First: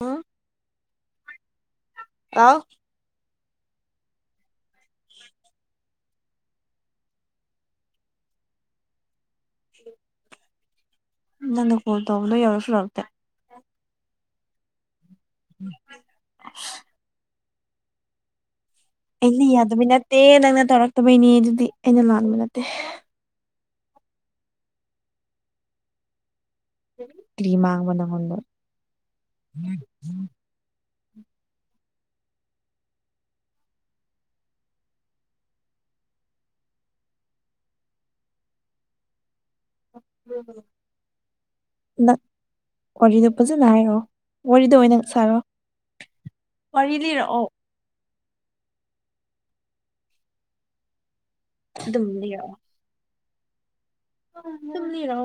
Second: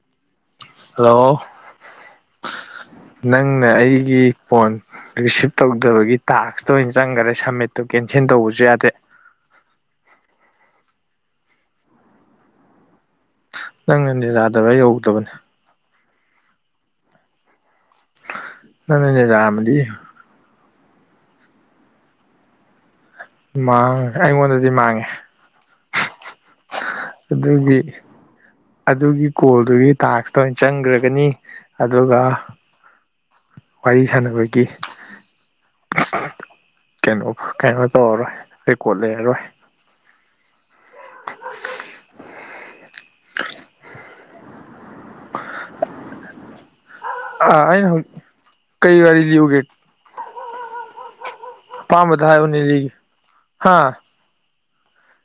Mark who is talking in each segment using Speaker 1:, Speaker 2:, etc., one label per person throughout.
Speaker 1: ꯎꯝ
Speaker 2: hello
Speaker 1: hello
Speaker 2: ꯅꯪꯅ ꯑꯩꯒꯤ phone receive ꯇꯧꯗꯕꯒꯤ ꯇꯥꯛꯁꯇ ꯑꯣꯏꯅ ꯆꯪꯈꯔꯦ ꯁꯝꯃꯤꯠꯇꯨ ꯀꯦꯟꯁꯦꯟ ꯇꯧꯕꯁꯨ ꯌꯥꯗꯦ
Speaker 1: [inaudible] ꯅꯪꯅ ꯀꯣꯜ ꯇꯧꯕꯗꯣ ꯌꯧꯔꯁꯨ ꯂꯧꯔꯛꯇꯦ
Speaker 2: ꯅꯪꯅꯅꯦ ꯌꯥꯥꯗꯕ ꯌꯧꯗꯕꯅꯦ
Speaker 1: [unintelligible]
Speaker 2: ꯅꯪꯅ
Speaker 1: ꯑꯩꯗꯤ
Speaker 2: ꯅꯦꯖꯥꯔꯝꯃꯗꯤ
Speaker 1: ꯌꯥꯗꯕꯩ ꯅꯠꯇꯦ ꯅꯪꯅ ꯇꯧꯔꯛꯇꯕꯩꯅꯦ ꯑꯗꯨꯗꯤ ꯑꯩꯅ ꯂꯥꯟꯕ ꯅꯠꯇꯦ
Speaker 2: ꯃꯥꯡꯉꯦ ꯑꯩꯉꯣꯟꯗꯗꯤ ꯃꯥꯡꯉꯦ
Speaker 1: ꯀꯔꯤ
Speaker 2: ꯑꯗꯨꯒꯤ
Speaker 1: ꯃꯥꯡꯕ ꯅꯪꯉꯣꯟꯗ
Speaker 2: ꯑꯗꯨꯒꯤ ꯀꯣꯜꯗꯨꯒꯤ ꯇꯥꯛꯁꯇ ꯑꯣꯏꯅ ꯆꯪꯈ꯭ꯔꯒꯅꯤ ꯑꯗꯨꯒ ꯋꯥꯔꯤ ꯁꯥꯟꯅꯕꯒꯤ ꯀꯩꯅꯣ ꯀꯩꯅꯣ ꯇꯧꯔꯔꯣꯏ ꯔꯦꯀꯣꯠ ꯂꯩꯔꯔꯣꯏ
Speaker 1: [unintelligible] ꯋꯥꯔꯤꯗꯣ ꯐꯖꯅ ꯍꯥꯏꯔꯣ ꯋꯥꯔꯤꯗ ꯑꯣꯏꯅ ꯁꯥꯔꯣ ꯋꯥꯔꯤ ꯂꯤꯔꯛꯑꯣ
Speaker 2: ꯅ ꯍ ꯀꯩ ꯋꯥꯔꯤ ꯂꯎꯒꯦ
Speaker 1: ꯑꯗꯨꯝ
Speaker 2: ꯄꯝꯗꯥꯅꯤ ꯂꯤꯒ ꯍꯥꯥ
Speaker 1: ꯗꯨꯝ ꯂꯤꯔꯛ ꯑ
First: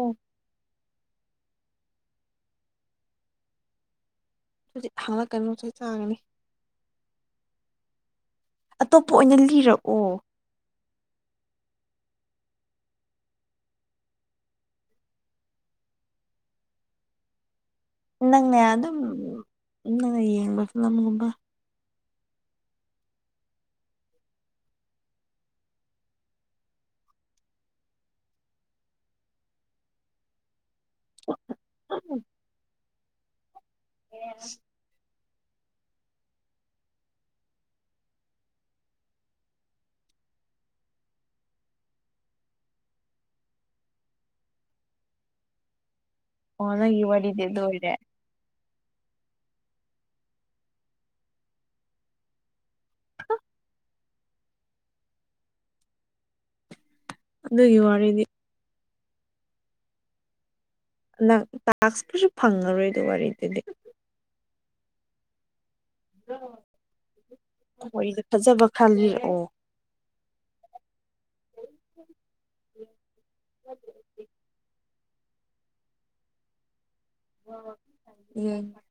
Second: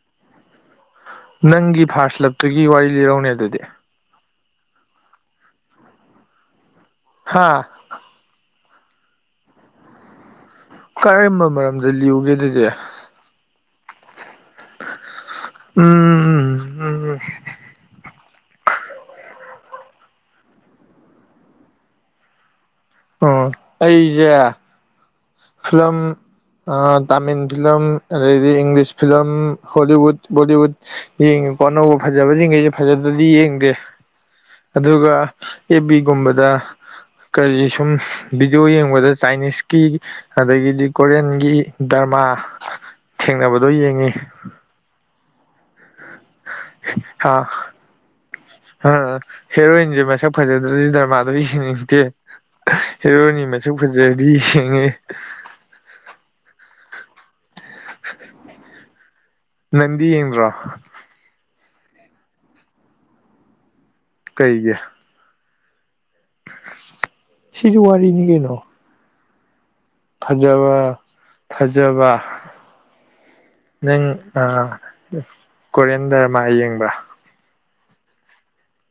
Speaker 2: ꯅꯪꯒꯤ ꯐꯥꯔꯁꯂꯞꯇꯨꯒꯤ ꯋꯥꯔꯤ ꯂꯤꯔꯧꯅꯦ ꯑꯗꯨꯗꯤ
Speaker 1: ꯍꯧꯖꯤ ꯍꯥꯡꯂꯛꯀꯅꯨ ꯁꯤꯣꯏ ꯆꯥꯒꯅꯤ
Speaker 2: ꯍꯥꯥ
Speaker 1: ꯑꯇꯣꯞꯄ ꯑꯣꯏꯅ ꯂꯤꯔꯛꯑꯣ
Speaker 2: ꯀꯔꯝꯕ ꯃꯔꯝꯗ ꯂꯤꯌꯨꯒꯦ ꯑꯗꯨꯗꯤ ꯎꯝ ꯎꯝ ꯎꯝ
Speaker 1: ꯅꯪꯅꯦ ꯑꯗꯨꯝ ꯅꯪꯅ ꯌꯦꯡꯕ ꯐꯤꯂꯝꯒꯨꯝꯕ
Speaker 2: ꯎꯝ ꯑꯩꯁꯦ ꯐꯂꯝ ꯑ ꯇꯥꯝꯜ ꯐꯤꯂꯝꯗꯤ ꯏꯪꯂꯤꯁ ꯐꯤꯂꯝ ꯍꯣꯂꯤꯎꯠ ꯎꯠ ꯌꯦꯡꯉꯤꯀꯣ ꯑꯅꯧꯕ ꯐꯖꯕꯖꯤꯡꯖꯤꯖꯨ ꯐꯖꯗ꯭ꯔꯗꯤ ꯌꯦꯡꯗꯦ
Speaker 1: [unintelligible]
Speaker 2: ꯑꯗꯨꯒ ꯑꯦꯐ ꯕꯤ ꯒꯨꯝꯕꯗ ꯀꯔꯤ ꯁꯨꯝ ꯚꯤꯗꯤꯑꯣ ꯌꯦꯡꯕꯗ ꯆꯥꯏꯅꯤꯁꯀꯤ ꯑꯗꯒꯤꯗꯤ ꯀꯣꯔꯤꯌꯟꯒꯤ ꯗꯔꯃꯥ ꯊꯦꯡꯅꯕꯗꯣ ꯌꯦꯡꯉꯤ
Speaker 1: ꯑꯣ ꯅꯪꯒꯤ ꯋꯥꯔꯤꯗꯤ ꯑꯗꯨ ꯑꯣꯏꯔꯦ
Speaker 2: ꯑ ꯍꯦꯔꯣꯏꯟꯖꯨ ꯃꯁꯛ ꯐꯖꯗ꯭ꯔꯗꯤ ꯗꯔꯃꯥꯗꯣ ꯌꯦꯡꯅꯤꯡꯗꯦ ꯍꯦꯔꯣꯅꯤ ꯃꯁꯛ ꯐꯖꯔꯗꯤ ꯌꯦꯡꯉꯤ
Speaker 1: ꯑꯗꯨꯒꯤ ꯋꯥꯔꯤꯗꯤ
Speaker 2: ꯅꯪꯗꯤ ꯌꯦꯡꯗ꯭ꯔꯣ
Speaker 1: ꯅꯪ ꯇꯥꯛꯁꯄꯨꯁꯨ ꯐꯪꯉꯔꯣꯏꯗ ꯋꯥꯔꯤꯗꯨꯗꯤ
Speaker 2: ꯀꯩꯒꯤ ꯁꯤꯁꯨ
Speaker 1: ꯍꯣꯏꯗꯤ
Speaker 2: ꯋꯥꯔꯤꯅꯤ ꯀꯩꯅꯣ
Speaker 1: ꯐꯖꯕ ꯈꯜꯂꯤꯔꯛꯑꯣ
Speaker 2: ꯐꯖꯕ ꯐꯖꯕ ꯅꯪ ꯀꯦꯟ ꯗꯔꯃꯥ ꯌꯦꯡꯕ꯭ꯔꯥ
Speaker 1: [unintelligible]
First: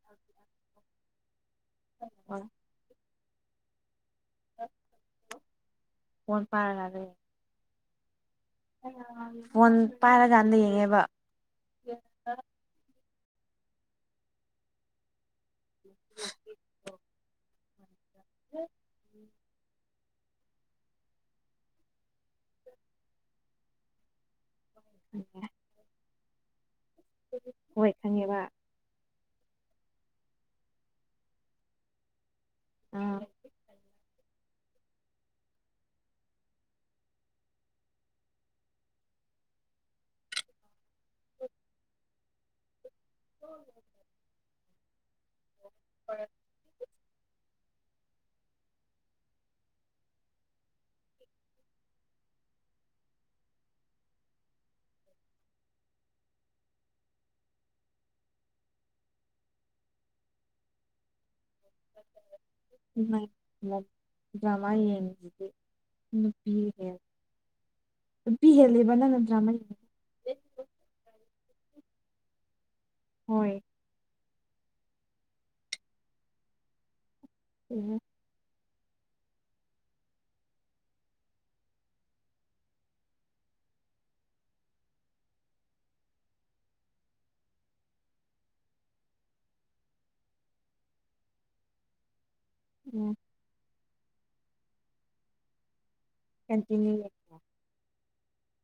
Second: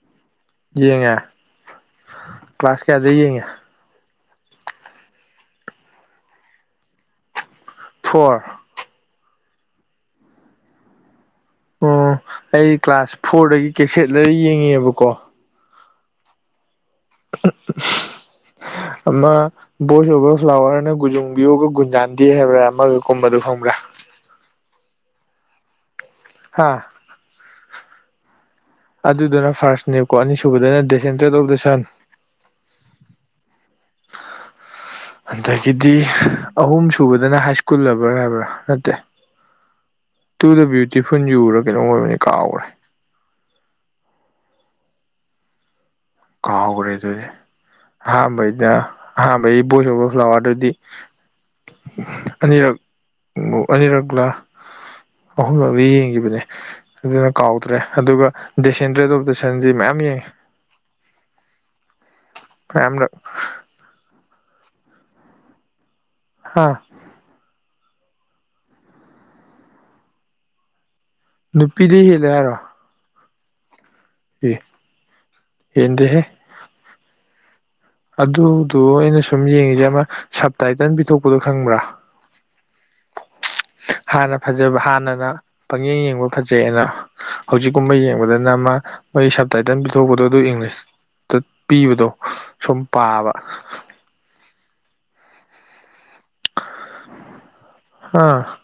Speaker 2: ꯌꯦꯡꯉ
Speaker 1: ꯍꯣꯏ ꯍꯣꯏ
Speaker 2: ꯀ꯭ꯂꯥꯁ ꯀꯌꯥ ꯂꯩꯩꯌꯦꯡꯒꯦ
Speaker 1: [inaudible] [unintelligible]
Speaker 2: ꯐꯣꯔ
Speaker 1: ꯐꯣꯟ ꯄꯥꯏꯔꯀꯥꯟꯗ ꯌꯦꯡꯉꯦꯕ
Speaker 2: ꯑꯣ ꯑꯩ ꯀ꯭ꯂꯥꯁ ꯐꯣꯔꯗꯒꯤ ꯀꯩꯆꯦꯠꯂꯔ ꯌꯦꯡꯉꯦꯕꯀꯣ
Speaker 1: [unintelligible]
Speaker 2: ꯑꯃ ꯕꯣꯏꯁ ꯑꯣꯕꯔ ꯐ꯭ꯂꯥꯋꯔꯅ ꯒꯨꯖꯨꯡꯕꯤꯌꯣꯒ ꯒꯨꯟꯖꯥꯟꯗꯦ ꯍꯥꯏꯕ꯭ꯔꯥ ꯑꯃꯒ ꯀꯨꯝꯕꯗꯣ ꯈꯪꯕ꯭ꯔꯥ
Speaker 1: [unintelligible]
Speaker 2: ꯍꯥ
Speaker 1: ꯍꯣꯏ ꯈꯪꯉꯦꯕꯥ
Speaker 2: ꯑꯗꯨꯗꯨꯅ ꯐꯥꯔꯁꯠꯅꯦꯕꯀꯣ ꯑꯅꯤꯁꯨꯕꯗꯅ ꯗꯦꯁꯦꯟꯗꯦꯟꯠ ꯑꯣꯐ ꯗ ꯁꯟ
Speaker 1: ꯑꯥ
Speaker 2: ꯑꯗꯒꯤꯗꯤ ꯑꯍꯨꯝ ꯁꯨꯕꯗꯅ ꯍꯥꯏꯁ꯭ꯀꯨꯜ ꯂꯕꯔ ꯍꯥꯏꯕ꯭ꯔꯥ ꯅꯠꯇꯦ ꯇꯨ ꯗ ꯕ꯭ꯌꯨꯇꯤꯐꯨꯜ ꯌꯨꯔ ꯀꯩꯅꯣꯝ ꯑꯣꯏꯕꯅꯦ ꯀꯥꯎꯒ꯭ꯔꯦ
Speaker 1: [inaudible] [inaudible]
Speaker 2: ꯀꯥꯎꯒ꯭ꯔꯦ ꯑꯗꯨꯗꯤ ꯑꯍꯥꯟꯕꯩꯗ ꯑꯍꯥꯥꯟꯕꯩ ꯕꯣꯏꯁ ꯑꯣꯕꯔ ꯐ꯭ꯂꯥꯋꯔꯗꯨꯗꯤ ꯑꯅꯤꯔꯛ ꯑꯅꯤꯔꯛꯂꯥ ꯑꯍꯨꯝꯂꯛꯂ ꯌꯦꯡꯒꯤꯕꯅꯦ ꯑꯗꯨꯅ ꯀꯥꯎꯗ꯭ꯔꯦ ꯑꯗꯨꯒ ꯗꯤꯁꯦꯟꯗ꯭ꯔꯦꯠ ꯑꯣꯐ ꯗ ꯁꯟꯗꯤ ꯃꯌꯥꯝ ꯌꯦꯡꯉꯦ ꯃꯌꯥꯝꯔꯛ
Speaker 1: [inaudible] ꯗ꯭ꯔꯃꯥ [unintelligible] ꯅꯨꯄꯤ
Speaker 2: ꯍꯥ
Speaker 1: ꯍꯦꯜ ꯅꯨꯄꯤ ꯍꯦꯜꯂꯤꯕ ꯅꯪꯅ ꯗ꯭ꯔꯃꯥ ꯌꯦꯡꯉꯤ
Speaker 2: ꯅꯨꯄꯤꯗꯩꯩ ꯍꯦꯜꯂꯤ ꯍꯥꯏꯔꯣ
Speaker 1: ꯍꯣꯏ
Speaker 2: ꯑꯦ ꯌꯦꯗꯦꯍꯦ
Speaker 1: ꯍꯦꯟꯂꯤ
Speaker 2: ꯑꯗꯨꯗꯣ ꯑꯩꯅ ꯁꯨꯝ ꯌꯦꯡꯉꯤꯖꯦ ꯑꯃ ꯁꯞꯇꯥꯏꯇꯟ ꯄꯤꯊꯣꯛꯄꯗꯣ ꯈꯪꯕ꯭ꯔꯥ ꯍꯥꯟꯅ ꯐꯖꯕ ꯍꯥꯟꯅꯅ ꯄꯪꯌꯦꯡ ꯌꯦꯡꯕ ꯐꯖꯩꯑꯅ ꯍꯧꯖꯤꯛꯀꯨꯝꯕ ꯌꯦꯡꯕꯗꯅ ꯃꯥ ꯃꯣꯏ ꯁꯕꯇꯥꯏꯇꯜ ꯄꯤꯊꯣꯛꯄꯗꯣ ꯑꯗꯨ ꯏꯪꯂꯤꯁ ꯇꯨꯠ ꯄꯤꯕꯗꯣ ꯁꯨꯝ ꯄꯥꯕ
Speaker 1: ꯀꯟꯇꯤꯅꯌꯨꯂꯤ
Speaker 2: ꯍꯥ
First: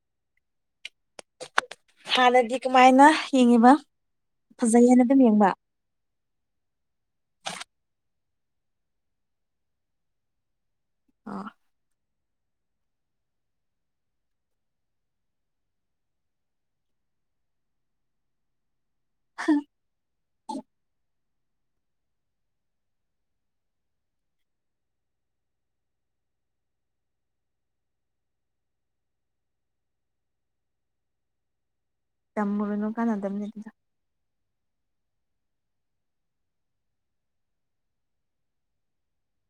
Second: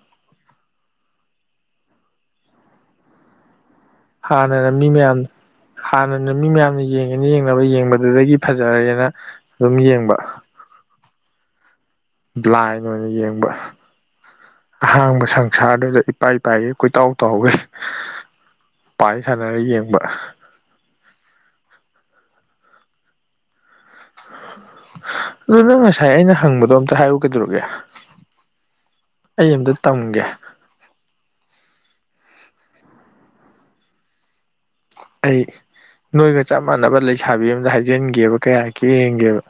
Speaker 1: ꯍꯥꯟꯅꯗꯤ ꯀꯃꯥꯏꯅ ꯌꯦꯡꯉꯤꯕ
Speaker 2: ꯍꯥꯟꯅꯅ ꯃꯤ
Speaker 1: ꯐꯖꯩꯌꯦꯅ
Speaker 2: ꯃꯌꯥꯝ
Speaker 1: ꯑꯗꯨꯝ ꯌꯦꯡꯕ
Speaker 2: ꯍꯥꯟꯅꯅ ꯃꯤ ꯃꯌꯥꯝꯅ ꯌꯦꯡꯉꯅꯤ ꯌꯦꯡꯅꯕ ꯌꯦꯡꯕꯗꯨꯗꯒꯤ ꯐꯖꯔꯦꯅ ꯑꯗꯨꯝ ꯌꯦꯡꯕ
Speaker 1: [inaudible]
Speaker 2: ꯕ꯭ꯂꯥꯏꯟ ꯑꯣꯏꯅ ꯌꯦꯡꯕ ꯑꯍꯥꯡꯕ ꯁꯪꯁꯥꯔꯗꯨꯗ ꯏꯄꯥꯏ ꯄꯥꯏꯒꯩ ꯀꯣꯏꯇꯥꯎ ꯇꯥꯎꯒꯩ ꯄꯥꯏ ꯁꯥꯟꯅꯔ ꯌꯦꯡꯕ ꯑꯗꯨ ꯅꯪ ꯉꯁꯥꯏ ꯑꯩꯅ ꯍꯪꯕꯗꯣ ꯑꯝꯇ ꯍꯥꯏꯌꯨ ꯀꯩꯗꯧꯔꯒꯦ ꯑꯩ ꯑꯝꯇ ꯇꯝꯒꯦ
Speaker 1: ꯇꯝꯃꯨꯅꯨ ꯀꯥꯟꯗꯕꯅꯤꯗ
Speaker 2: ꯑꯩ ꯅꯣꯏꯒ ꯆꯞ ꯃꯥꯟꯅꯕ ꯂꯩꯁꯥꯕꯤ ꯑꯃꯗ ꯍꯥꯏꯖꯤꯟꯒꯦꯕ ꯀꯩ ꯍꯥꯏꯔꯛꯀꯦ ꯌꯦꯡꯒꯦꯕ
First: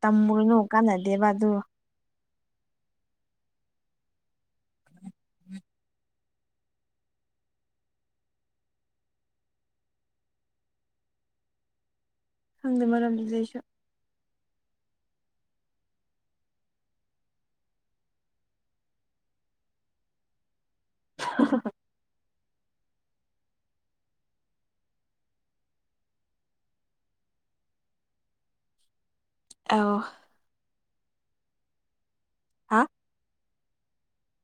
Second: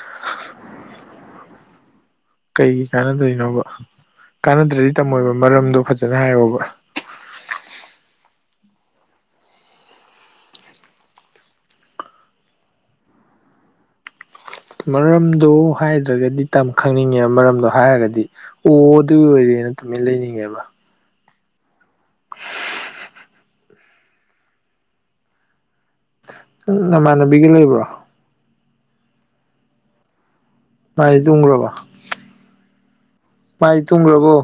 Speaker 1: ꯇꯝꯃꯨꯔꯨꯅꯨ ꯀꯥꯟꯅꯗꯦꯕ ꯑꯗꯨ
Speaker 2: ꯀꯩꯒꯤ ꯀꯥꯟꯅꯗꯣꯏꯅꯣꯕ ꯀꯥꯟꯅꯗ꯭ꯔꯗꯤ ꯇꯝꯃꯣꯏꯕ ꯃꯔꯝꯗꯣ ꯐꯖꯅ ꯍꯥꯏꯌꯣꯕ
Speaker 1: ꯈꯪꯗꯦ ꯃꯔꯝꯗꯨꯗꯤ ꯑꯩꯁꯨ
Speaker 2: ꯃꯔꯝꯗꯨ ꯍꯥꯏꯗ꯭ꯔꯒꯗꯤ ꯇꯝ ꯈꯪꯅꯤꯡꯉꯦꯕ ꯃꯔꯝꯗꯣ ꯍꯥꯏꯔꯒꯗꯤ ꯑꯣ ꯑꯗꯨ ꯑꯣꯏꯔꯦꯅ ꯇꯨꯃꯤꯟ ꯂꯩꯅꯤꯡꯉꯦꯕ
Speaker 1: [unintelligible]
Speaker 2: [inaudible] ꯅꯃꯥꯟꯅꯕꯤꯒ ꯂꯩꯕ꯭ꯔꯣ
Speaker 1: [inaudible]
Speaker 2: ꯃꯥꯗꯤ ꯇꯨꯝꯒ꯭ꯔꯕꯣ
Speaker 1: ꯍꯥ
Speaker 2: ꯃꯥꯘꯤ ꯇꯨꯡꯈ꯭ꯔꯕꯣ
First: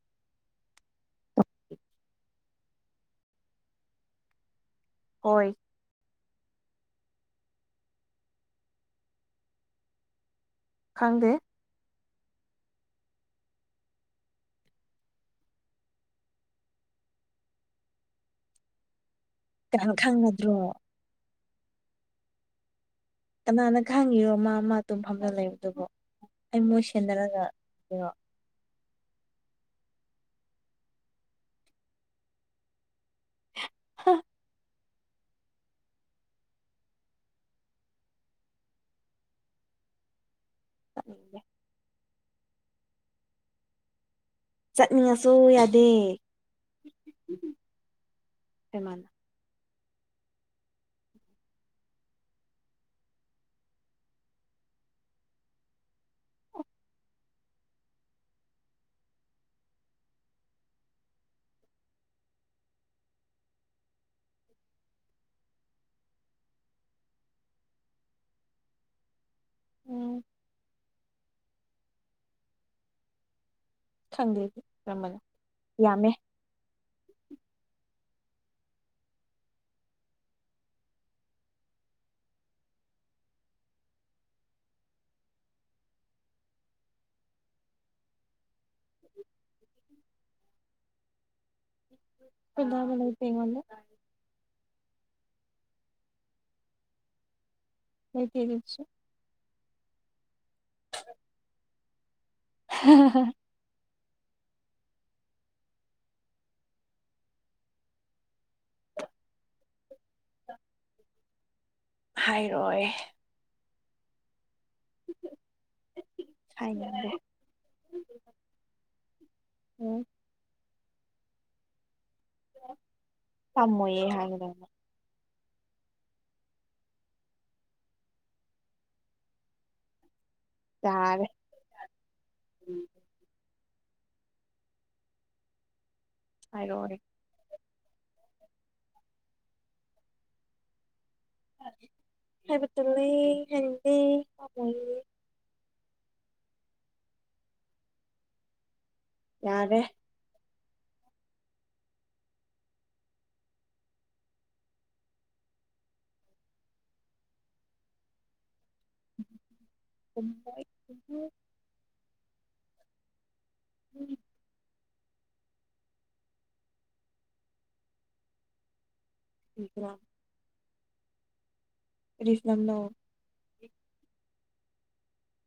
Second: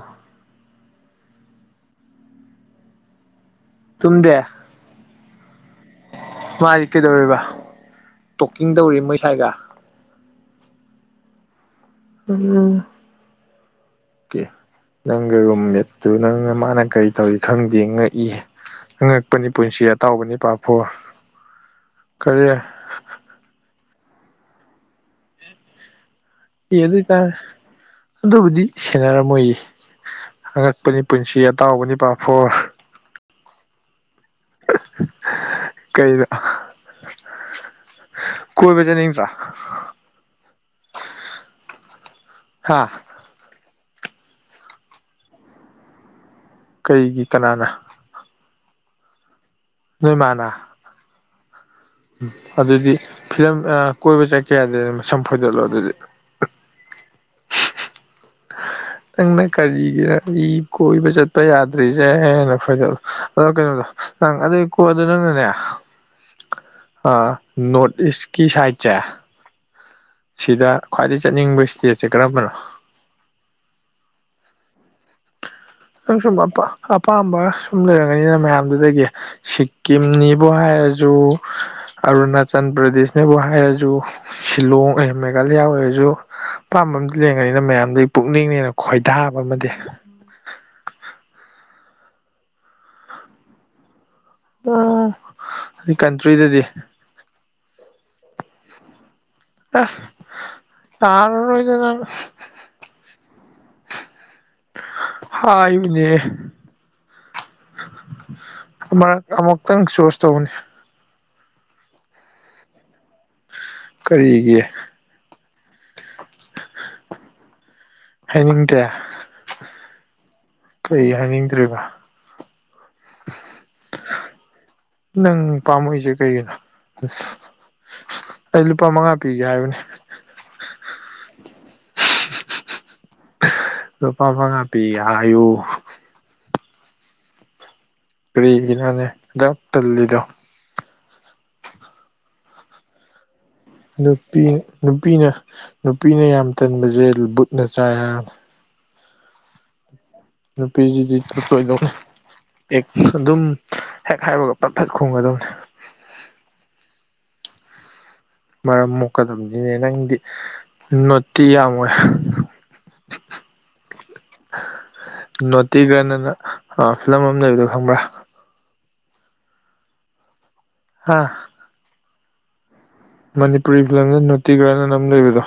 Speaker 2: ꯇꯨꯝꯗꯦ
Speaker 1: ꯍꯣꯏ
Speaker 2: ꯃꯥꯘꯤ ꯀꯩꯗꯧꯔꯤꯕ ꯇꯣꯛꯀꯤꯡ ꯇꯧꯔꯏ ꯃꯣꯏ ꯁꯥꯏꯒ
Speaker 1: ꯈꯪꯗꯦ
Speaker 2: ꯎꯝ ꯀꯦ ꯅꯪꯒꯤ ꯔꯨꯝꯃꯦꯠꯇꯨ ꯅꯪꯅ ꯃꯥꯅ ꯀꯔꯤ ꯇꯧꯔꯤ ꯈꯪꯗꯦ ꯉꯛꯏꯍ‌ꯦ ꯑꯩꯒꯤ ꯄꯨꯟꯁꯤ
Speaker 1: ꯀꯅꯥ
Speaker 2: ꯑꯇꯥꯎꯕꯅꯤ
Speaker 1: ꯈꯪꯒꯗ꯭ꯔꯣ
Speaker 2: ꯄꯥꯐꯣꯔ ꯀꯔꯤ
Speaker 1: ꯀꯅꯥꯅ ꯈꯥꯡꯉꯤꯔꯣ ꯃꯥ ꯃꯥ ꯇꯨꯝꯐꯝꯘ ꯂꯩꯕꯗꯨꯕꯣ ꯑꯩ ꯃꯣꯏ
Speaker 2: ꯇ‌ꯦꯟꯗ ꯑꫭꯏꯇꯔ‌ꯦ
Speaker 1: ꯁꯦꯟꯅꯔꯒ ꯀꯩꯅꯣ
Speaker 2: ꯑꯗꯨꯕꯨꯗꯤ ꯁꯦꯟꯅꯔꯝꯃꯣꯏꯌꯦ ꯑꯉꯛꯄꯅꯤ ꯄꯨꯟꯁꯤ ꯑꯇꯥꯎꯕꯅꯤ ꯄꯥꯐꯣꯔ
Speaker 1: ꯍ [inaudible]
Speaker 2: ꯀꯩꯅꯣ ꯀꯣꯏꯕ ꯆꯠꯅꯤꯡꯗ꯭ꯔꯣ
Speaker 1: ꯆꯠꯅꯤꯡꯗ‌ꯦ
Speaker 2: ꯍꯥꯥ
Speaker 1: ꯆꯠꯅꯤꯡꯉꯁꯨ ꯌꯥꯗꯦ
Speaker 2: ꯀꯩꯒꯤ ꯀꯅꯥꯅ
Speaker 1: ꯁꯃꯅ [unintelligible]
Speaker 2: ꯅꯣꯏ ꯃꯥꯅ ꯎꯝ ꯑꯗꯨꯗꯤ ꯐꯤꯂꯝ ꯑ ꯀꯣꯏꯕ ꯆꯠꯀꯦ ꯌꯥꯘꯘꯤ ꯃꯁꯝ ꯐꯣꯏꯗꯠꯂꯣ ꯑꯗꯨꯗꯤ ꯅꯪꯅ ꯀꯔꯤꯒꯤꯔ ꯑꯩ ꯀꯣꯏꯕ ꯆꯠꯄ ꯌꯥꯗ꯭ꯔꯤꯁꯦꯅ ꯐꯣꯏꯗꯠꯂꯨ ꯑꯗꯣ ꯀꯩꯅꯣꯗꯣ ꯅꯪ ꯑꯗꯨꯏ ꯀꯣꯜꯗꯨ ꯅꯪꯅꯅꯦ ꯑ ꯅꯣꯔꯠ ꯏꯁꯀꯤ ꯁꯥꯏꯠꯁꯦ
Speaker 1: ꯎꯝ
Speaker 2: ꯁꯤꯗ ꯈ꯭ꯋꯥꯏꯗꯒꯤ ꯆꯠꯅꯤꯡꯕ ꯏꯁꯇꯦꯠꯁꯦ ꯀꯔꯝꯕꯅꯣ
Speaker 1: ꯈꯪꯗꯦ ꯌꯥꯝꯃꯦ
Speaker 2: ꯅꯪ ꯁꯨꯝ ꯑꯄꯥꯝꯕ ꯁꯨꯝ ꯂꯩꯔꯝꯒꯅꯤꯅ ꯃꯌꯥꯝꯗꯨꯗꯒꯤ ꯁꯤꯛꯀꯤꯝꯅꯤꯕ ꯍꯥꯏꯔꯖꯨ ꯑꯔꯨꯅꯥꯆꯜ ꯄ꯭ꯔꯗꯦꯁꯅꯤꯕꯨ ꯍꯥꯏꯔꯖꯨ ꯁꯤꯂꯣꯡ ꯑꯦ ꯃꯦꯒꯥꯂꯌꯥ ꯑꯣꯏꯔꯁꯨ ꯑꯄꯥꯝꯕꯃꯗꯤ ꯂꯩꯡꯉꯅꯤꯅ ꯃꯌꯥꯝꯗꯨ ꯄꯨꯛꯅꯤꯡꯅꯦꯅ ꯈꯣꯏꯗꯥꯕ ꯑꯃꯗꯤ
Speaker 1: ꯅꯦꯄꯦꯉ [inaudible]
Speaker 2: ꯑꯣ ꯀꯟꯇ꯭ꯔꯤꯗꯗꯤ
Speaker 1: ꯂꯩꯇ‌ꯦ ꯀꯩꯁꯨ
Speaker 2: ꯇ ꯇꯥꯔ‌ꫭꯏꯗ ꯅꯪ...
Speaker 1: ꯍ [inaudible]
Speaker 2: ꯍꯥꯏꯌꯨꯅꯦ ꯑ ꯑꯃꯨꯛ ꯇꯪ ꯆꯨꯠꯁ ꯇꯧꯑ‌ꫭꯅ‌ꯦ
Speaker 1: ꯍꯥꯏꯔꯣꯏ
Speaker 2: ꯀꯔꯤꯒꯤ
Speaker 1: ꯍꯥꯏꯅꯤꯡꯗ‌ꯦ
Speaker 2: ꯍꯥꯏꯅꯤꯡꯘꯦ
Speaker 1: ꯎꯝ
Speaker 2: ꯀꯩ ꯍꯥꯏꯅꯤꯡꯗ꯭ꯔꯤꯕ
Speaker 1: ꯄꯥꯝꯃꯣꯏꯌꯦ ꯍꯥꯏꯒꯗ
Speaker 2: ꯅꯪ ꯄꯥꯝꯃꯨꯏꯁꯦ ꯀꯩꯒꯤꯅꯣ ꯑꯩ ꯂꯨꯄꯥ ꯃꯉꯥ ꯄꯤꯒꯦ ꯍꯥꯏꯕꯅꯤ
Speaker 1: ꯌꯥꯔꯦ
Speaker 2: ꯂꯨꯄꯥ ꯃꯉꯥ ꯄꯤꯒꯦ ꯍꯥꯏꯌꯨ
Speaker 1: ꯍꯥꯏꯔꯣꯅꯦ
Speaker 2: ꯀꯔꯤꯒꯤꯅꯣꯅꯦ ꯑꯘꯨꯛꯌꯥꯝ ꯇꯜꯂꯤꯗꯣ
Speaker 1: ꯍꯥꯏꯕ ꯇꯜꯂꯦ ꯍꯥꯏ
Speaker 2: ꯅꯨꯄꯤ ꯅꯨꯄꯤꯅ ꯅꯨꯄꯤꯅ ꯌꯥꯝ ꯇꯟꯕꯁꯦ ꯕꯨꯠꯅ ꯆꯥꯏ ꯍꯥꯏꯅꯤ
Speaker 1: ꯌꯥꯔꯦ
Speaker 2: ꯅꯨꯄꯤꯁꯤꯗꯤ ꯇꯜꯂꯣꯏꯗꯧꯅꯤ ꯍꯦꯛ ꯑꯗꯨꯝ ꯍꯦꯛ ꯍꯥꯏꯕꯒ ꯄꯠ ꯄꯠ ꯈꯨꯝꯒꯗꯧꯅꯤ ꯃꯔꯝ ꯃꯨꯛꯀꯗꯕꯅꯤꯅꯦ ꯅꯪꯗꯤ ꯅꯣꯠꯇꯤ ꯌꯥꯝ ꯑꯣꯏ
Speaker 1: ꯎꯝ
Speaker 2: ꯅꯣꯇꯤꯒꯅꯅ ꯐꯤꯂꯝ ꯑꯃ ꯂꯩꯕꯗꯣ ꯈꯪꯕ꯭ꯔꯥ
Speaker 1: ꯎ [inaudible]
Speaker 2: ꯍꯥ
Speaker 1: ꯀꯔꯤ ꯐꯤꯂꯝꯅꯣ
Speaker 2: ꯃꯅꯤꯄꯨꯔꯤ ꯐꯤꯂꯝꯗ ꯅꯥꯎꯇꯤ ꯒꯜ ꯑꯅ ꯑꯃ ꯂꯩꯕꯗꯣ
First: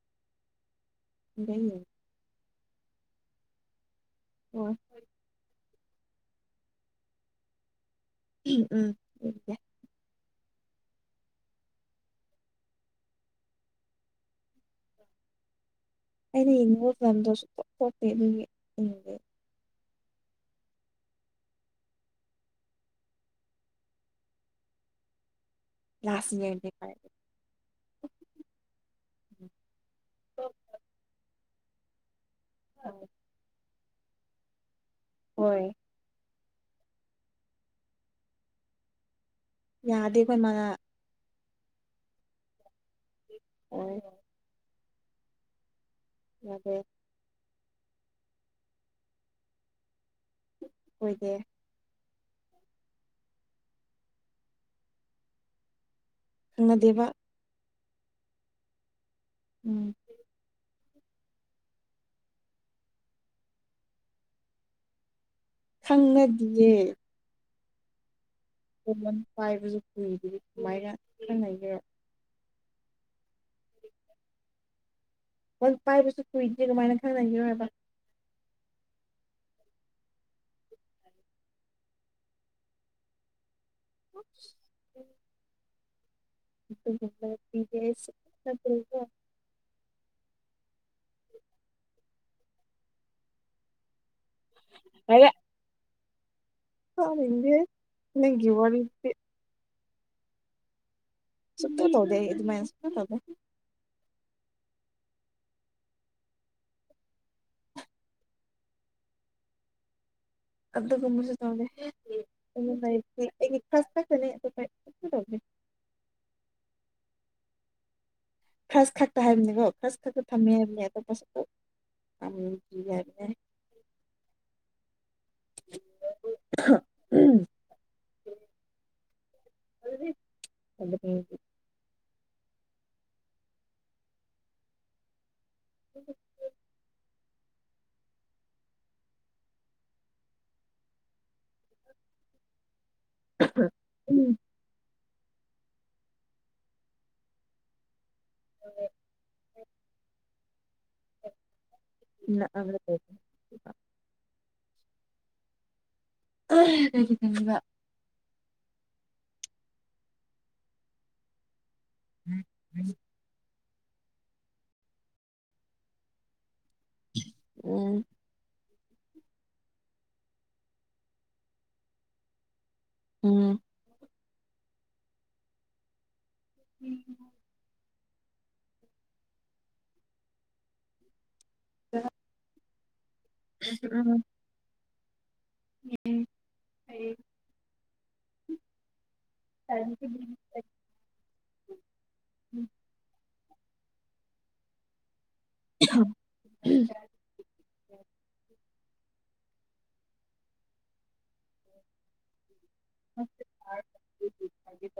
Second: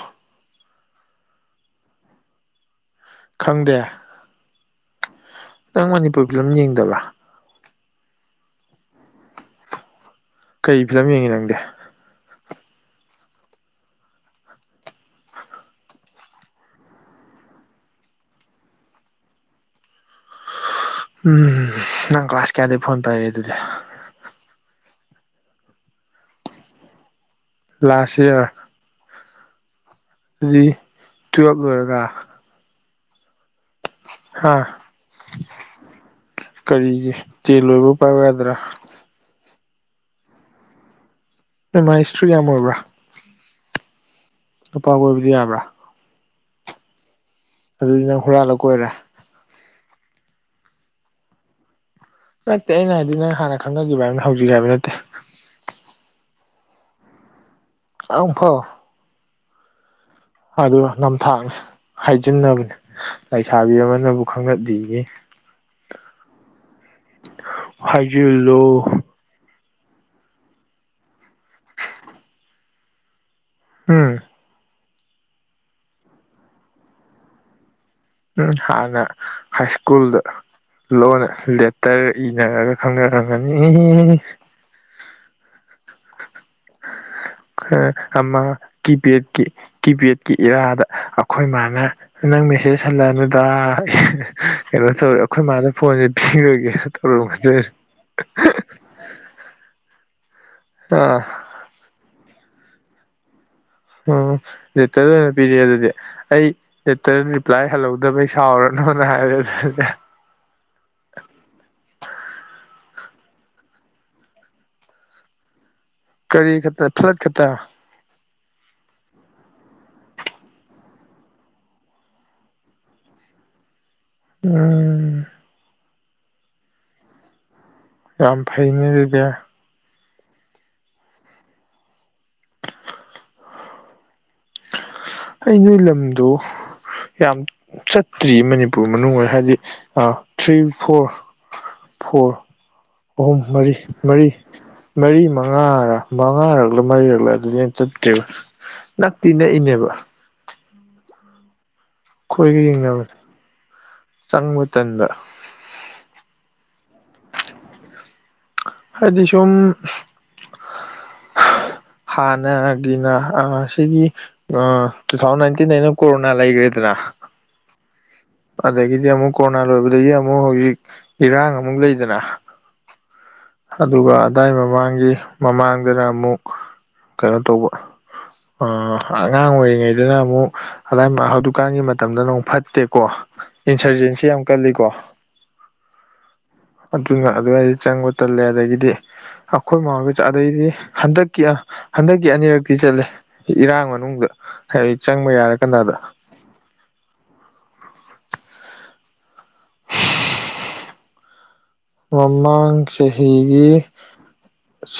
Speaker 1: ꯂꯩ
Speaker 2: ꯈꯪꯗꯦ
Speaker 1: ꯍꯣꯏ
Speaker 2: ꯅꯪ ꯃꯅꯤꯄꯨꯔ ꯐꯤꯂꯝ ꯌꯦꯡꯗꯕ꯭ꯔꯥ
Speaker 1: ꯎꯝ ꯌꯦꯡꯗꯦ
Speaker 2: ꯀꯔꯤ ꯐꯤꯂꯝ ꯌꯦꯡꯉꯤ ꯅꯪꯗꯤ
Speaker 1: ꯑꯩꯅ ꯌꯦꯡꯅꯤꯡꯕ ꯐꯤꯂꯝꯗꯣ ꯁꯨꯛꯊꯣꯛ ꯊꯣꯛꯇꯦ ꯑꯗꯨꯒꯤ
Speaker 2: ꯎꯝ ꯅꯪ ꯀ꯭ꯂꯥꯁ ꯀꯌꯥꯗꯩ ꯐꯣꯟ ꯄꯥꯢꯔꯛꯏ ꯑꯗꯨꯗꯤ
Speaker 1: ꯂꯥꯁ ꯌꯔꯗꯩ
Speaker 2: ꯂꯥꯁ ꯏꯌꯥꯔ ꯑꯗꯨꯗꯤ ꯇꯨꯌꯦꯟ ꯂꯣꯢꯔꯒ
Speaker 1: ꯑꯅꯤ
Speaker 2: ꯍꯥꯥ
Speaker 1: ꯍꯣꯏ
Speaker 2: ꯀꯔꯤꯒꯤ ꯇꯦꯜ ꯂꯣꯏꯕ ꯄꯥꯌꯨ ꯌꯥꯗ꯭ꯔꯥ
Speaker 1: ꯌꯥꯗꯦ ꯑꯩꯈꯣꯏ ꯃꯥꯅ
Speaker 2: ꯅꯣꯢ ꯃꯥꯥ ꯏꯁꯇ꯭ꯔꯤꯛ ꯌꯥꯝ ꯑꯣꯢꯕ꯭ꯔꯥ
Speaker 1: ꯑꯣꯏ
Speaker 2: ꯅꯨꯄꯥ ꯀꯣꯏꯕꯗꯤ ꯌꯥꯕ꯭ꯔꯥ
Speaker 1: ꯌꯥꯗꯦ
Speaker 2: ꯑꯗꯨꯗꯤ ꯅꯪ ꯍꯨꯔꯥꯜꯂ ꯀꯣꯏꯔꯦ
Speaker 1: ꯀꯣꯏꯗꯦ
Speaker 2: ꯅꯠꯇꯦ ꯑꯩꯅ ꯍꯥꯏꯗꯤ ꯅꯪ ꯍꯥꯟꯅ ꯈꯪꯅꯒꯤꯕ꯭ꯔ ꯍꯥꯏꯕꯅꯤ ꯍꯧꯖꯤꯛ ꯍꯥꯏꯕ ꯅꯠꯇꯦ
Speaker 1: ꯈꯪꯅꯗꯦꯕ
Speaker 2: ꯑꯝꯐꯥꯎ
Speaker 1: ꯎꯝ
Speaker 2: ꯑꯗꯨ ꯅꯝꯊꯥꯛꯅꯤ ꯍꯥꯏꯖꯤꯟꯅꯕꯅꯦ ꯂꯩꯁꯥꯕꯤ ꯑꯃꯅꯕꯨ ꯈꯪꯅꯗꯦꯌꯦ
Speaker 1: ꯈꯪꯅꯗꯤꯌꯦ
Speaker 2: ꯍꯥꯏꯖꯤꯜꯂꯣ
Speaker 1: ꯐꯣꯟ ꯄꯥꯏꯕꯁꯨ ꯃꯤꯗꯨꯗꯤ ꯀꯃꯥꯏꯅ ꯈꯪ ꯂꯩꯒꯦꯔꯣ
Speaker 2: ꯎꯝ
Speaker 1: ꯍ ꯄꯥꯏꯕꯁꯨ ꯀꯨꯏꯗ꯭ꯔꯤ ꯀꯃꯥꯏꯅ ꯈꯪꯅꯒꯦꯔꯣ ꯍꯥꯏꯕ
Speaker 2: ꯎꯝ ꯍꯥꯟꯅ ꯍꯥꯏ ꯁ꯭ꯀꯨꯜꯗ ꯂꯣꯟꯅ ꯂꯦꯇꯔ ꯏꯅꯔꯒ ꯈꯪꯅ ꯔꯝꯒꯅꯤ
Speaker 1: ꯑꯈꯣꯢ ꯂꯦꯇꯔ ꯄꯤꯗꯦ [unintelligible]
Speaker 2: ꯀꯤ ꯀꯤꯄꯦꯗꯀꯤ ꯏꯔꯥꯗ ꯑꯈꯣꯏ ꯃꯥꯅ ꯅꯪ ꯃꯦꯁꯦꯖ ꯍꯜꯂꯛ ꯑꯅꯨ ꯗꯥ ꯀꯩꯅꯣ ꯇꯧꯔꯦ
Speaker 1: ꯍꯥꯏꯔꯦ
Speaker 2: ꯑꯩꯈꯣꯏ ꯃꯥꯗ ꯐꯣꯟꯁꯦ ꯄꯤꯈꯒꯦ [unintelligible]
Speaker 1: ꯋꯥꯔꯅꯤꯡ ꯄꯤ
Speaker 2: ꯑꯥ
Speaker 1: ꯁꯨꯛꯇꯧ ꯇꯧꯗꯦ ꯑꯩ ꯑꯗꯨꯃꯥꯏ ꯁꯛꯇꯧ ꯇꯧꯗꯦ
Speaker 2: ꯑꯣ ꯂꯦꯇꯔꯗ ꯑꯣꯏꯅ ꯄꯤꯔꯦ ꯑꯗꯨꯗꯤ ꯑꯩ ꯂꯦꯇꯔ ꯔꯤꯄ꯭ꯂꯥꯏ ꯍꯜꯍꯧꯗꯕꯩ ꯁꯥꯎꯔꯅꯣꯅ ꯍꯥꯏꯔꯦ ꯑꯗꯨ
Speaker 1: ꯑꯗꯨꯒꯨꯝꯕꯁꯨ ꯇꯧꯗꯦ ꯑꯗꯨ ꯑꯩꯒꯤ ꯀ꯭ꯂꯁ ꯈꯛꯇꯅꯦ ꯑꯇꯣꯄ ꯀꯩꯁꯨ ꯇꯧꯗꯦ
Speaker 2: ꯀꯔꯤ ꯈꯠꯇ ꯐ꯭ꯂꯠ ꯈꯠꯇ
Speaker 1: ꯈꯔꯁ ꯈꯛꯇ ꯍꯥꯏꯕꯅꯤꯀꯣ ꯈꯔꯁ ꯈꯛꯇ ꯊꯝꯃꯦ ꯍꯥꯏꯕꯅꯦ ꯑꯇꯣꯞꯄꯁꯨꯄꯣ ꯌꯥꯝ ꯀꯥ ꯍꯥꯏꯕꯅꯦ
Speaker 2: ꯎꯝ
Speaker 1: ꯎꯝ
Speaker 2: ꯌꯥꯝꯝ ꯐꯥꯏꯅꯦ ꯑꯗꯨꯗꯤ
Speaker 1: [unintelligible]
Speaker 2: ꯑꯩ ꯅꯣꯏ ꯂꯝꯗ ꯀꯌꯥꯝ ꯆꯠꯇ꯭ꯔꯤ ꯃꯅꯤꯄꯨꯔ ꯃꯅꯨꯡ ꯍꯥꯏꯗꯤ ꯊ꯭ꯔꯤ ꯐꯣꯔ ꯐꯣꯔ ꯑꯍꯨꯝ ꯃꯔꯤ ꯃꯔꯤ ꯃꯔꯤ ꯃꯉꯥꯔ ꯃꯉꯥꯔꯛꯂ ꯃꯔꯤꯔꯛꯂ ꯑꯗꯨꯗꯤ ꯍꯦꯟ ꯆꯠꯇ꯭ꯔꯦꯕ ꯇꯤꯟꯅ ꯏꯅꯦꯕ ꯈꯣꯏꯒ ꯌꯦꯡꯅꯕꯅꯤ ꯆꯪꯕ ꯇꯜꯕ
Speaker 1: [unintelligible]
Speaker 2: ꯍꯥꯏꯗꯤ ꯁꯨꯝ ꯍꯥꯟꯅꯒꯤꯅ ꯑ ꯁꯤꯒꯤ ꯑ ꯇꯨ ꯊꯥꯎꯖꯟꯅꯥꯏꯟꯇꯤꯟ ꯀꯣꯔꯣꯅꯥ ꯂꯩꯒ꯭ꯔꯦꯗꯅꯥ
Speaker 1: ꯎꯝ
Speaker 2: ꯑꯗꯒꯤꯗꯤ ꯑꯃꯨꯛ ꯀꯣꯔꯣꯅꯥ ꯂꯣꯏꯕꯗꯒꯤ ꯑꯃꯨꯛ ꯍꯧꯖꯤꯛ ꯏꯔꯥꯡ ꯑꯃꯨꯛ ꯂꯩꯗꯅ
Speaker 1: ꯎꯝ
Speaker 2: ꯑꯗꯨꯒ ꯑꯗꯥꯏ ꯃꯃꯥꯡꯒꯤ ꯃꯃꯥꯡꯗꯅ ꯑꯃꯨꯛ
Speaker 1: ꯎꯝ
Speaker 2: ꯀꯩꯅꯣ ꯇꯧꯕ ꯑꯉꯥꯡ ꯑꯣꯏꯔꯤꯉꯩꯗꯅ ꯑꯃꯨꯛ ꯑꯗꯥꯏ ꯀꯥꯟꯒꯤ ꯃꯇꯝꯗ ꯅꯣꯡ ꯐꯠꯇꯦꯀꯣ ꯏꯟꯁꯔꯖꯦꯟꯁꯤ ꯌꯥꯝ ꯀꯜꯂꯤꯀꯣ
Speaker 1: ꯎꯝ
Speaker 2: ꯑꯗꯨꯅ ꯑꯗꯨꯋꯥꯏꯗ ꯆꯪꯕ ꯇꯜꯂꯦ ꯑꯗꯒꯤꯗꯤ ꯑꯩꯈꯣꯏ ꯃꯔꯒ ꯑꯗꯩꯗꯤ ꯍꯟꯗꯛꯀꯤ ꯍꯟꯗꯛꯀꯤ ꯑꯅꯤꯔꯛꯇꯤ ꯆꯠꯂꯦ ꯏꯔꯥꯡ ꯃꯅꯨꯡꯗ ꯍꯥꯏ ꯆꯪꯕ ꯌꯥꯔꯥ
Speaker 1: ꯎꯝ
Speaker 2: ꯃꯃꯥꯡ ꯆꯍꯤꯒꯤ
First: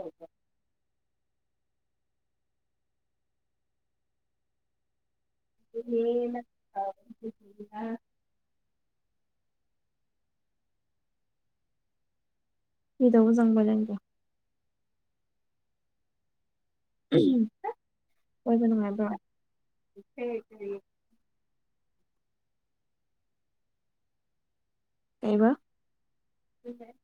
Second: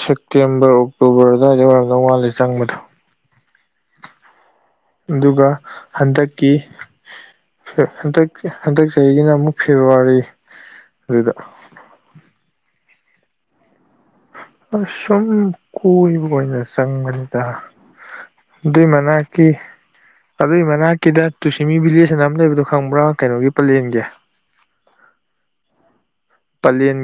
Speaker 2: ꯁꯦꯛ ꯁꯦꯞꯇꯦꯝꯕꯔ ꯑꯣꯛꯇꯣꯕꯔ ꯑꯗꯥꯏꯗ ꯑꯣꯏꯔꯝꯗꯧ ꯃꯥꯜꯂꯦ ꯆꯪꯕꯗꯣ ꯑꯗꯨꯒ ꯍꯟꯗꯛꯀꯤ ꯍꯟꯗꯛ ꯍꯟꯗꯛ ꯆꯍꯤꯒꯤꯅ ꯑꯃꯨꯛ ꯐꯦꯕꯥꯋꯥꯔꯤ ꯑꯗꯨꯗ
Speaker 1: ꯃꯤꯗꯧꯅ ꯆꯪꯕꯅꯦ ꯑꯗꯨ
Speaker 2: ꯑꯁꯨꯝ ꯀꯣꯏꯕ ꯑꯣꯏꯅ ꯆꯪꯕꯅꯤꯗ
Speaker 1: ꯀꯣꯏꯕ
Speaker 2: ꯑꯗꯨꯏ
Speaker 1: ꯅꯨꯡꯉꯥꯏꯕ꯭ꯔꯣ
Speaker 2: ꯃꯅꯥꯛꯀꯤ ꯑꯗꯨꯏ ꯃꯅꯥꯛ ꯀꯤꯗ ꯇꯨꯁꯤꯃꯤ ꯚꯤꯂꯦꯖꯅ ꯑꯃ ꯂꯩꯕꯗꯣ ꯈꯪꯕ꯭ꯔꯥ ꯀꯩꯅꯣꯒꯤ ꯄꯂꯦꯟꯒꯤ
Speaker 1: ꯀꯩꯕ
Speaker 2: ꯄꯂꯦꯟ